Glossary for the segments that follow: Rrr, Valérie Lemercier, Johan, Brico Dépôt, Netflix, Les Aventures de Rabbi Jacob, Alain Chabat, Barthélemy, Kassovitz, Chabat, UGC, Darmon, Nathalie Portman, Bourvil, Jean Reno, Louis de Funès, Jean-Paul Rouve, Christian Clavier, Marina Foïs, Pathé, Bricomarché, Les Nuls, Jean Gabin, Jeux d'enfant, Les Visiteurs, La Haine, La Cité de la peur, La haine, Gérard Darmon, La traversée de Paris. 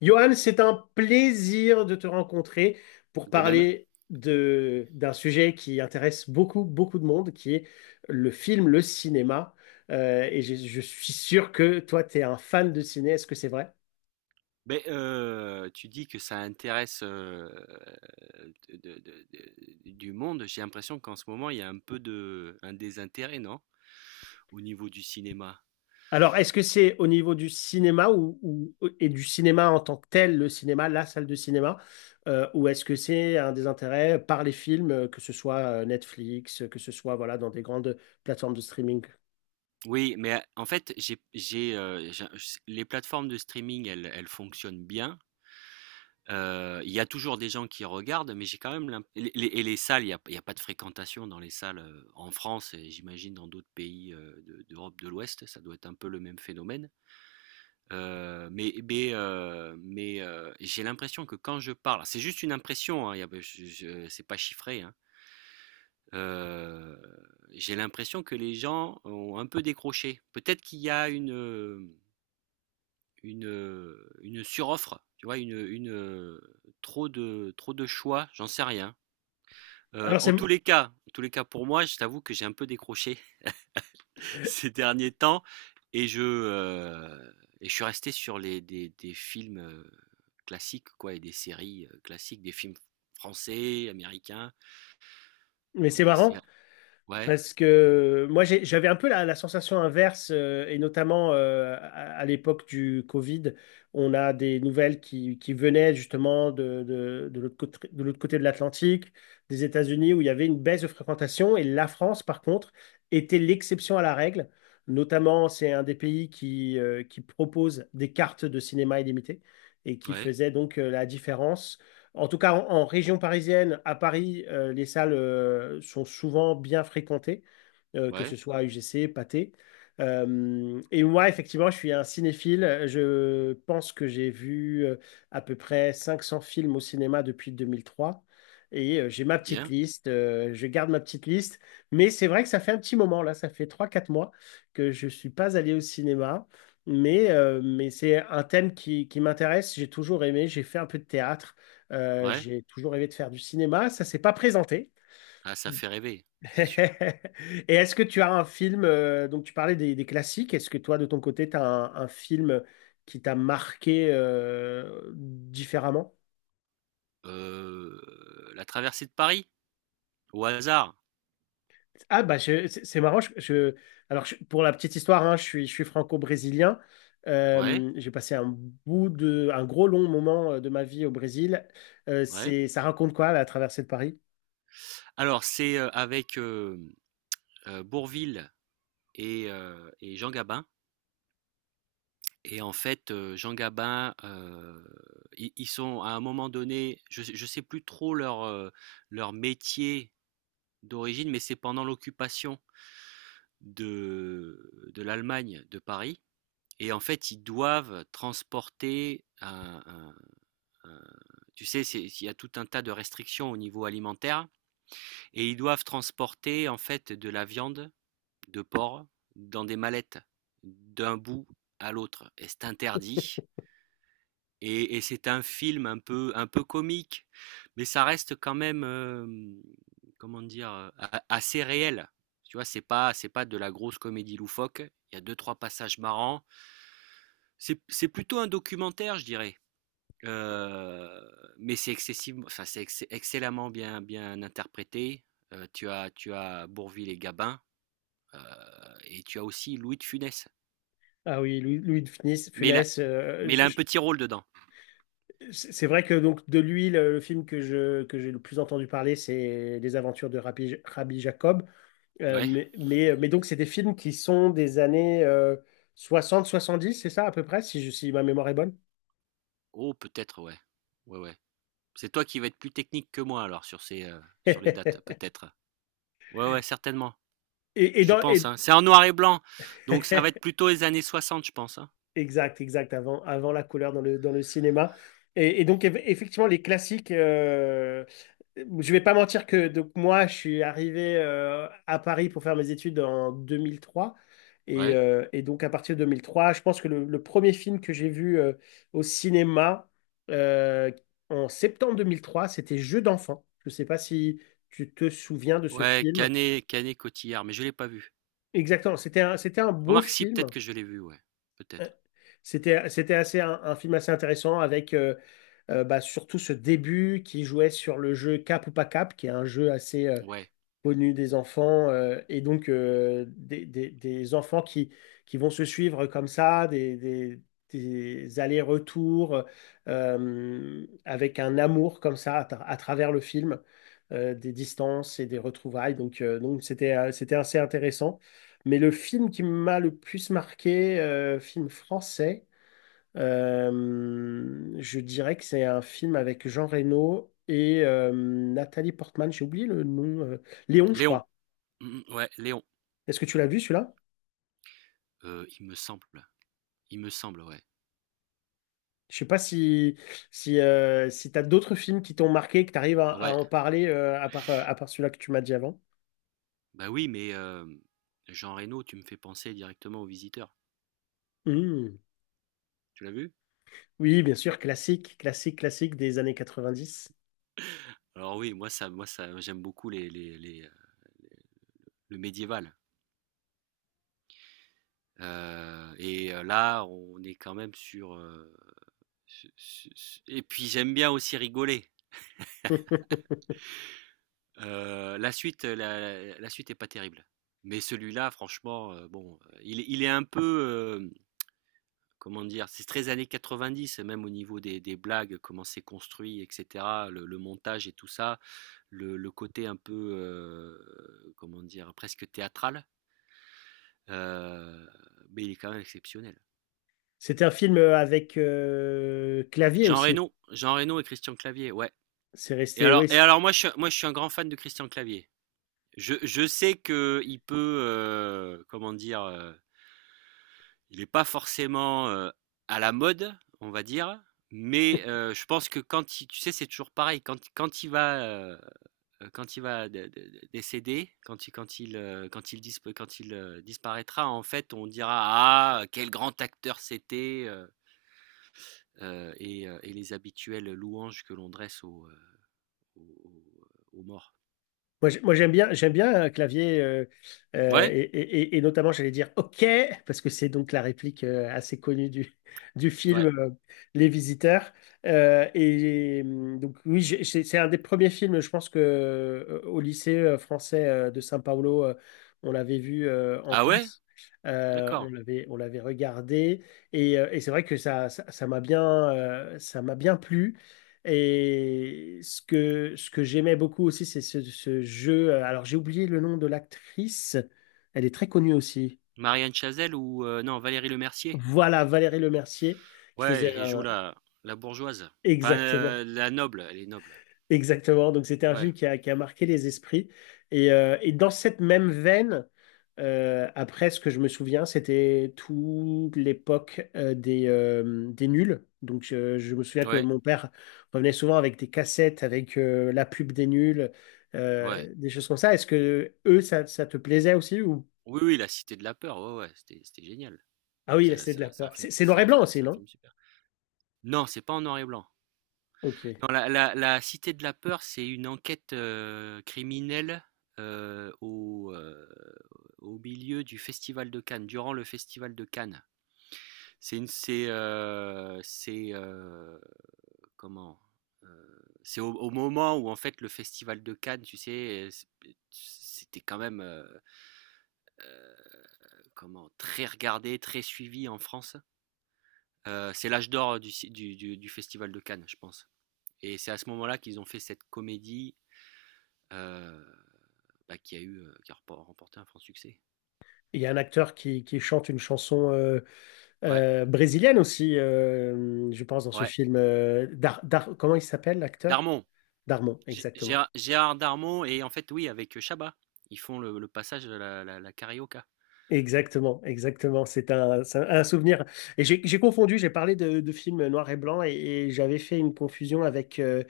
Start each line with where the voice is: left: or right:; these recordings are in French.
left: Johan, c'est un plaisir de te rencontrer pour
right: De même.
left: parler d'un sujet qui intéresse beaucoup de monde, qui est le film, le cinéma. Je suis sûr que toi, tu es un fan de ciné, est-ce que c'est vrai?
right: Ben, tu dis que ça intéresse du monde. J'ai l'impression qu'en ce moment, il y a un peu un désintérêt, non? Au niveau du cinéma.
left: Alors, est-ce que c'est au niveau du cinéma et du cinéma en tant que tel, le cinéma, la salle de cinéma, ou est-ce que c'est un des intérêts par les films, que ce soit Netflix, que ce soit voilà, dans des grandes plateformes de streaming?
right: Oui, mais en fait, les plateformes de streaming, elles fonctionnent bien. Il y a toujours des gens qui regardent, mais j'ai quand même l'imp- et les salles, il y a pas de fréquentation dans les salles en France et j'imagine dans d'autres pays d'Europe de l'Ouest, ça doit être un peu le même phénomène. J'ai l'impression que quand je parle c'est juste une impression, hein, y a je c'est pas chiffré, hein. Heu, j'ai l'impression que les gens ont un peu décroché. Peut-être qu'il y a une suroffre, tu vois? Une, trop de choix, j'en sais rien.
left: Alors, c'est,
right: En tous les cas en tous les cas pour moi, je t'avoue que j'ai un peu décroché ces derniers temps. Et je, euh, et je suis resté sur des films classiques, quoi, et des séries classiques, des films français, américains,
left: mais
right: et
left: c'est
right: des
left: marrant.
right: séries. Ouais,
left: Parce que moi, j'avais un peu la sensation inverse, et notamment à l'époque du Covid, on a des nouvelles qui venaient justement de l'autre côté, de l'autre côté de l'Atlantique, des États-Unis, où il y avait une baisse de fréquentation, et la France, par contre, était l'exception à la règle. Notamment, c'est un des pays qui propose des cartes de cinéma illimitées et qui
right: ouais,
left: faisait donc la différence en tout cas, en région parisienne, à Paris, les salles sont souvent bien fréquentées que ce
right: ouais,
left: soit UGC, Pathé. Et moi, effectivement, je suis un cinéphile. Je pense que j'ai vu à peu près 500 films au cinéma depuis 2003, j'ai ma
right: c'est
left: petite
right: bien,
left: liste, je garde ma petite liste. Mais c'est vrai que ça fait un petit moment, là, ça fait trois, quatre mois que je ne suis pas allé au cinéma. Mais c'est un thème qui m'intéresse. J'ai toujours aimé, j'ai fait un peu de théâtre,
right: ouais.
left: j'ai toujours rêvé de faire du cinéma. Ça ne s'est pas présenté.
right: Ah, ça fait rêver, c'est sûr.
left: Et est-ce que tu as un film, donc tu parlais des classiques, est-ce que toi de ton côté, tu as un film qui t'a marqué différemment?
right: La traversée de Paris, au hasard.
left: Ah bah c'est marrant, pour la petite histoire, hein, je suis franco-brésilien.
right: Ouais,
left: J'ai passé un bout de, un gros long moment de ma vie au Brésil.
right: ouais.
left: C'est, ça raconte quoi la traversée de Paris?
right: Alors, c'est avec Bourvil et Jean Gabin. Et en fait, Jean Gabin, ils sont à un moment donné, je ne sais plus trop leur métier d'origine, mais c'est pendant l'occupation de l'Allemagne de Paris et en fait, ils doivent transporter un tu sais, c'est il y a tout un tas de restrictions au niveau alimentaire et ils doivent transporter en fait de la viande de porc dans des mallettes d'un bout à l'autre et c'est interdit. Et c'est un film un peu comique, mais ça reste quand même, comment dire, assez réel. Tu vois, c'est pas de la grosse comédie loufoque. Il y a deux, trois passages marrants. C'est plutôt un documentaire, je dirais. Euh, mais c'est excessivement, enfin, c'est excellemment bien, bien interprété. Tu as Bourvil et Gabin, euh, et tu as aussi Louis de Funès.
left: Ah oui, Louis de Funès,
right: Mais il a, mais il a un petit rôle dedans.
left: C'est vrai que donc de lui, le film que je, que j'ai le plus entendu parler, c'est Les Aventures de Rabbi Jacob. Euh,
right: Ouais.
left: mais, mais, euh, mais donc, c'est des films qui sont des années 60 70 c'est ça à peu près, si, si ma mémoire est bonne.
right: Oh, peut-être, ouais. Ouais, ouais. C'est toi qui vas être plus technique que moi alors sur les dates
left: Et,
right: peut-être. Ouais ouais certainement.
left: et
right: Je
left: dans,
right: pense,
left: et-
right: hein. C'est en noir et blanc. Donc ça va être plutôt les années 60, je pense, hein.
left: Exact, exact, avant, avant la couleur dans le cinéma. Et donc, effectivement, les classiques, je vais pas mentir que donc, moi, je suis arrivé à Paris pour faire mes études en 2003.
right: Ouais.
left: Et donc, à partir de 2003, je pense que le premier film que j'ai vu au cinéma euh, en septembre 2003, c'était Jeux d'enfant. Je sais pas si tu te souviens de ce
right: Ouais,
left: film.
right: Canet Cotillard, mais je l'ai pas vu.
left: Exactement, c'était un beau
right: Remarque si peut-être
left: film.
right: que je l'ai vu, ouais. Peut-être.
left: C'était, c'était assez un film assez intéressant avec bah, surtout ce début qui jouait sur le jeu Cap ou pas Cap, qui est un jeu assez
right: Ouais.
left: connu des enfants, et donc des, des enfants qui vont se suivre comme ça, des allers-retours avec un amour comme ça à travers le film, des distances et des retrouvailles. Donc c'était, c'était assez intéressant. Mais le film qui m'a le plus marqué, film français, euh, je dirais que c'est un film avec Jean Reno et Nathalie Portman. J'ai oublié le nom. Léon, je
right: Léon.
left: crois.
right: Mhm, ouais, Léon.
left: Est-ce que tu l'as vu celui-là?
right: Il me semble. Il me semble, ouais.
left: Je sais pas si, si, si tu as d'autres films qui t'ont marqué, que tu arrives
right: Oh,
left: à
right: ouais.
left: en parler à part celui-là que tu m'as dit avant.
right: Bah oui, mais Jean Reno, tu me fais penser directement aux Visiteurs.
left: Hmm.
right: Tu l'as vu?
left: Oui, bien sûr, classique, classique, classique des années 90.
right: Alors oui, moi ça j'aime beaucoup le médiéval. Là, on est quand même sur, su su su et puis j'aime bien aussi rigoler. La suite est pas terrible. Mais celui-là, franchement, bon, il est un peu, comment dire? C'est très années 90, même au niveau des blagues, comment c'est construit, et cetera, le montage et tout ça, le côté un peu, comment dire? Presque théâtral, heu, mais il est quand même exceptionnel.
left: C'était un film avec clavier
right: Jean
left: aussi.
right: Reno Jean Reno et Christian Clavier, ouais.
left: C'est
right: Et
left: resté,
right: alors,
left: oui,
right: et
left: c'est
right: alors moi, je suis, moi, je suis, un grand fan de Christian Clavier. Je sais que il peut, comment dire, il n'est pas forcément à la mode, on va dire, mais je pense que quand il, tu sais, c'est toujours pareil, quand quand il va décéder, disp- quand il disparaîtra, en fait, on dira ah quel grand acteur c'était, et les habituelles louanges que l'on dresse aux morts.
left: moi, moi, j'aime bien un clavier,
right: Ouais,
left: et, et notamment, j'allais dire OK, parce que c'est donc la réplique assez connue du, du film
right: ouais.
left: Les Visiteurs. Oui, c'est un des premiers films, je pense que au lycée français de São Paulo, on l'avait vu en
right: Ah ouais?
left: classe. On
right: D'accord.
left: l'avait, on l'avait regardé. Et c'est vrai que ça, ça m'a bien plu. Et ce que j'aimais beaucoup aussi, c'est ce, ce jeu. Alors, j'ai oublié le nom de l'actrice. Elle est très connue aussi.
right: Marianne Chazelle ou non, Valérie Lemercier?
left: Voilà, Valérie Lemercier, qui
right: Ouais,
left: faisait
right: elle joue
left: un...
right: la bourgeoise. Enfin,
left: Exactement.
right: la noble, elle est noble.
left: Exactement. Donc, c'était un
right: Ouais,
left: film qui a marqué les esprits. Et dans cette même veine, après, ce que je me souviens, c'était toute l'époque des nuls. Donc, je me souviens que
right: ouais,
left: mon père revenait souvent avec des cassettes, avec la pub des nuls,
right: ouais.
left: des choses comme ça. Est-ce que eux, ça te plaisait aussi ou...
right: Oui, oui, La Cité de la peur, ouais, ouais, c'était génial.
left: Ah oui,
right: C'est
left: là,
right: un
left: c'était
right: c'est
left: de
right: un
left: la
right: c'est un
left: peur.
right: film
left: C'est
right: c'est
left: noir et
right: un
left: blanc aussi,
right: c'est un
left: non?
right: film super. Non, c'est pas en noir et blanc.
left: Ok.
right: Non, La Cité de la peur, c'est une enquête, criminelle, heu, au, heu, au milieu du festival de Cannes, durant le festival de Cannes. C'est une c'est, comment c'est au, au moment où en fait le festival de Cannes, tu sais, c'était quand même comment très regardé, très suivi en France. C'est l'âge d'or du festival de Cannes, je pense. Et c'est à ce moment-là qu'ils ont fait cette comédie euh, bah, qui a remporté un franc succès.
left: Il y a un acteur qui chante une chanson.
right: Ouais,
left: Brésilienne aussi, je pense, dans ce
right: ouais.
left: film. Comment il s'appelle, l'acteur?
right: Darmon.
left: Darmon, exactement.
right: Gérard Darmon et en fait oui avec Chabat, ils font le passage de la carioca.
left: Exactement, exactement. C'est un souvenir. Et j'ai confondu, j'ai parlé de films noir et blanc et j'avais fait une confusion avec euh,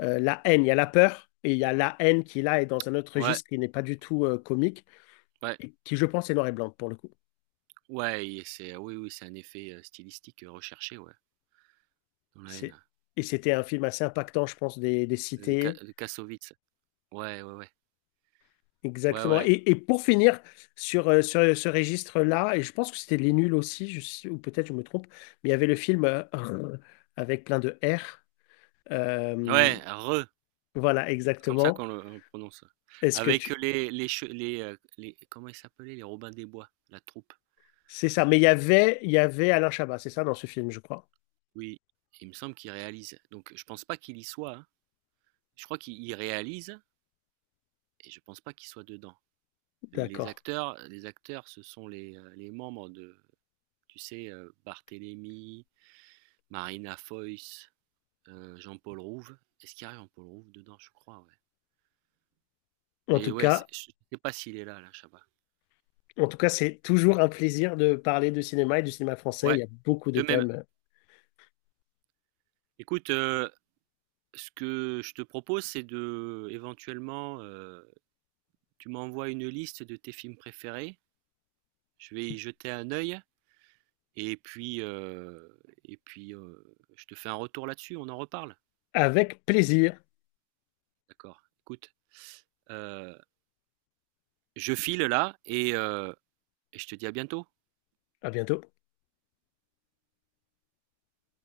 left: euh, La haine. Il y a la peur et il y a la haine qui là est dans un autre
right: Ouais,
left: registre qui n'est pas du tout comique
right: ouais.
left: et qui, je pense, est noir et blanc pour le coup.
right: Ouais, et c'est oui, oui, c'est un effet, stylistique, recherché, ouais, dans La
left: C'est-
right: Haine.
left: Et c'était un film assez impactant, je pense, des
right: De Ka
left: cités
right: de Kassovitz. Ouais, ouais, ouais. Ouais,
left: exactement.
right: ouais.
left: Et pour finir sur, ce registre-là, et je pense que c'était Les Nuls aussi, ou peut-être je me trompe, mais il y avait le film Rrr avec plein de R. Euh,
right: Ouais, Re,
left: voilà,
right: comme ça
left: exactement.
right: qu'on le prononce. Ouais.
left: Est-ce que
right: Avec
left: tu...
right: les, comment ils s'appelaient? Les Robins des Bois, la troupe.
left: C'est ça. Mais il y avait Alain Chabat, c'est ça, dans ce film, je crois.
right: Oui, il me semble qu'il réalise. Donc je pense pas qu'il y soit, hein. Je crois qu'il il réalise et je pense pas qu'il soit dedans. Les
left: D'accord.
right: acteurs les acteurs, ce sont les membres de tu sais, Barthélemy, Marina Foïs, Jean-Paul Rouve. Est-ce qu'il y a Jean-Paul Rouve dedans? Je crois, ouais.
left: En
right: Mais
left: tout
right: ouais, je
left: cas,
right: ne sais pas s'il est là, là, Chabat.
left: en tout cas, c'est toujours un plaisir de parler de cinéma et du cinéma français. Il
right: Ouais,
left: y a beaucoup de
right: de même.
left: thèmes.
right: Écoute, ce que je te propose, c'est de éventuellement, tu m'envoies une liste de tes films préférés. Je vais y jeter un œil et puis, je te fais un retour là-dessus, on en reparle?
left: Avec plaisir.
right: D'accord. Écoute, heu, je file là et je te dis à bientôt.
left: À bientôt.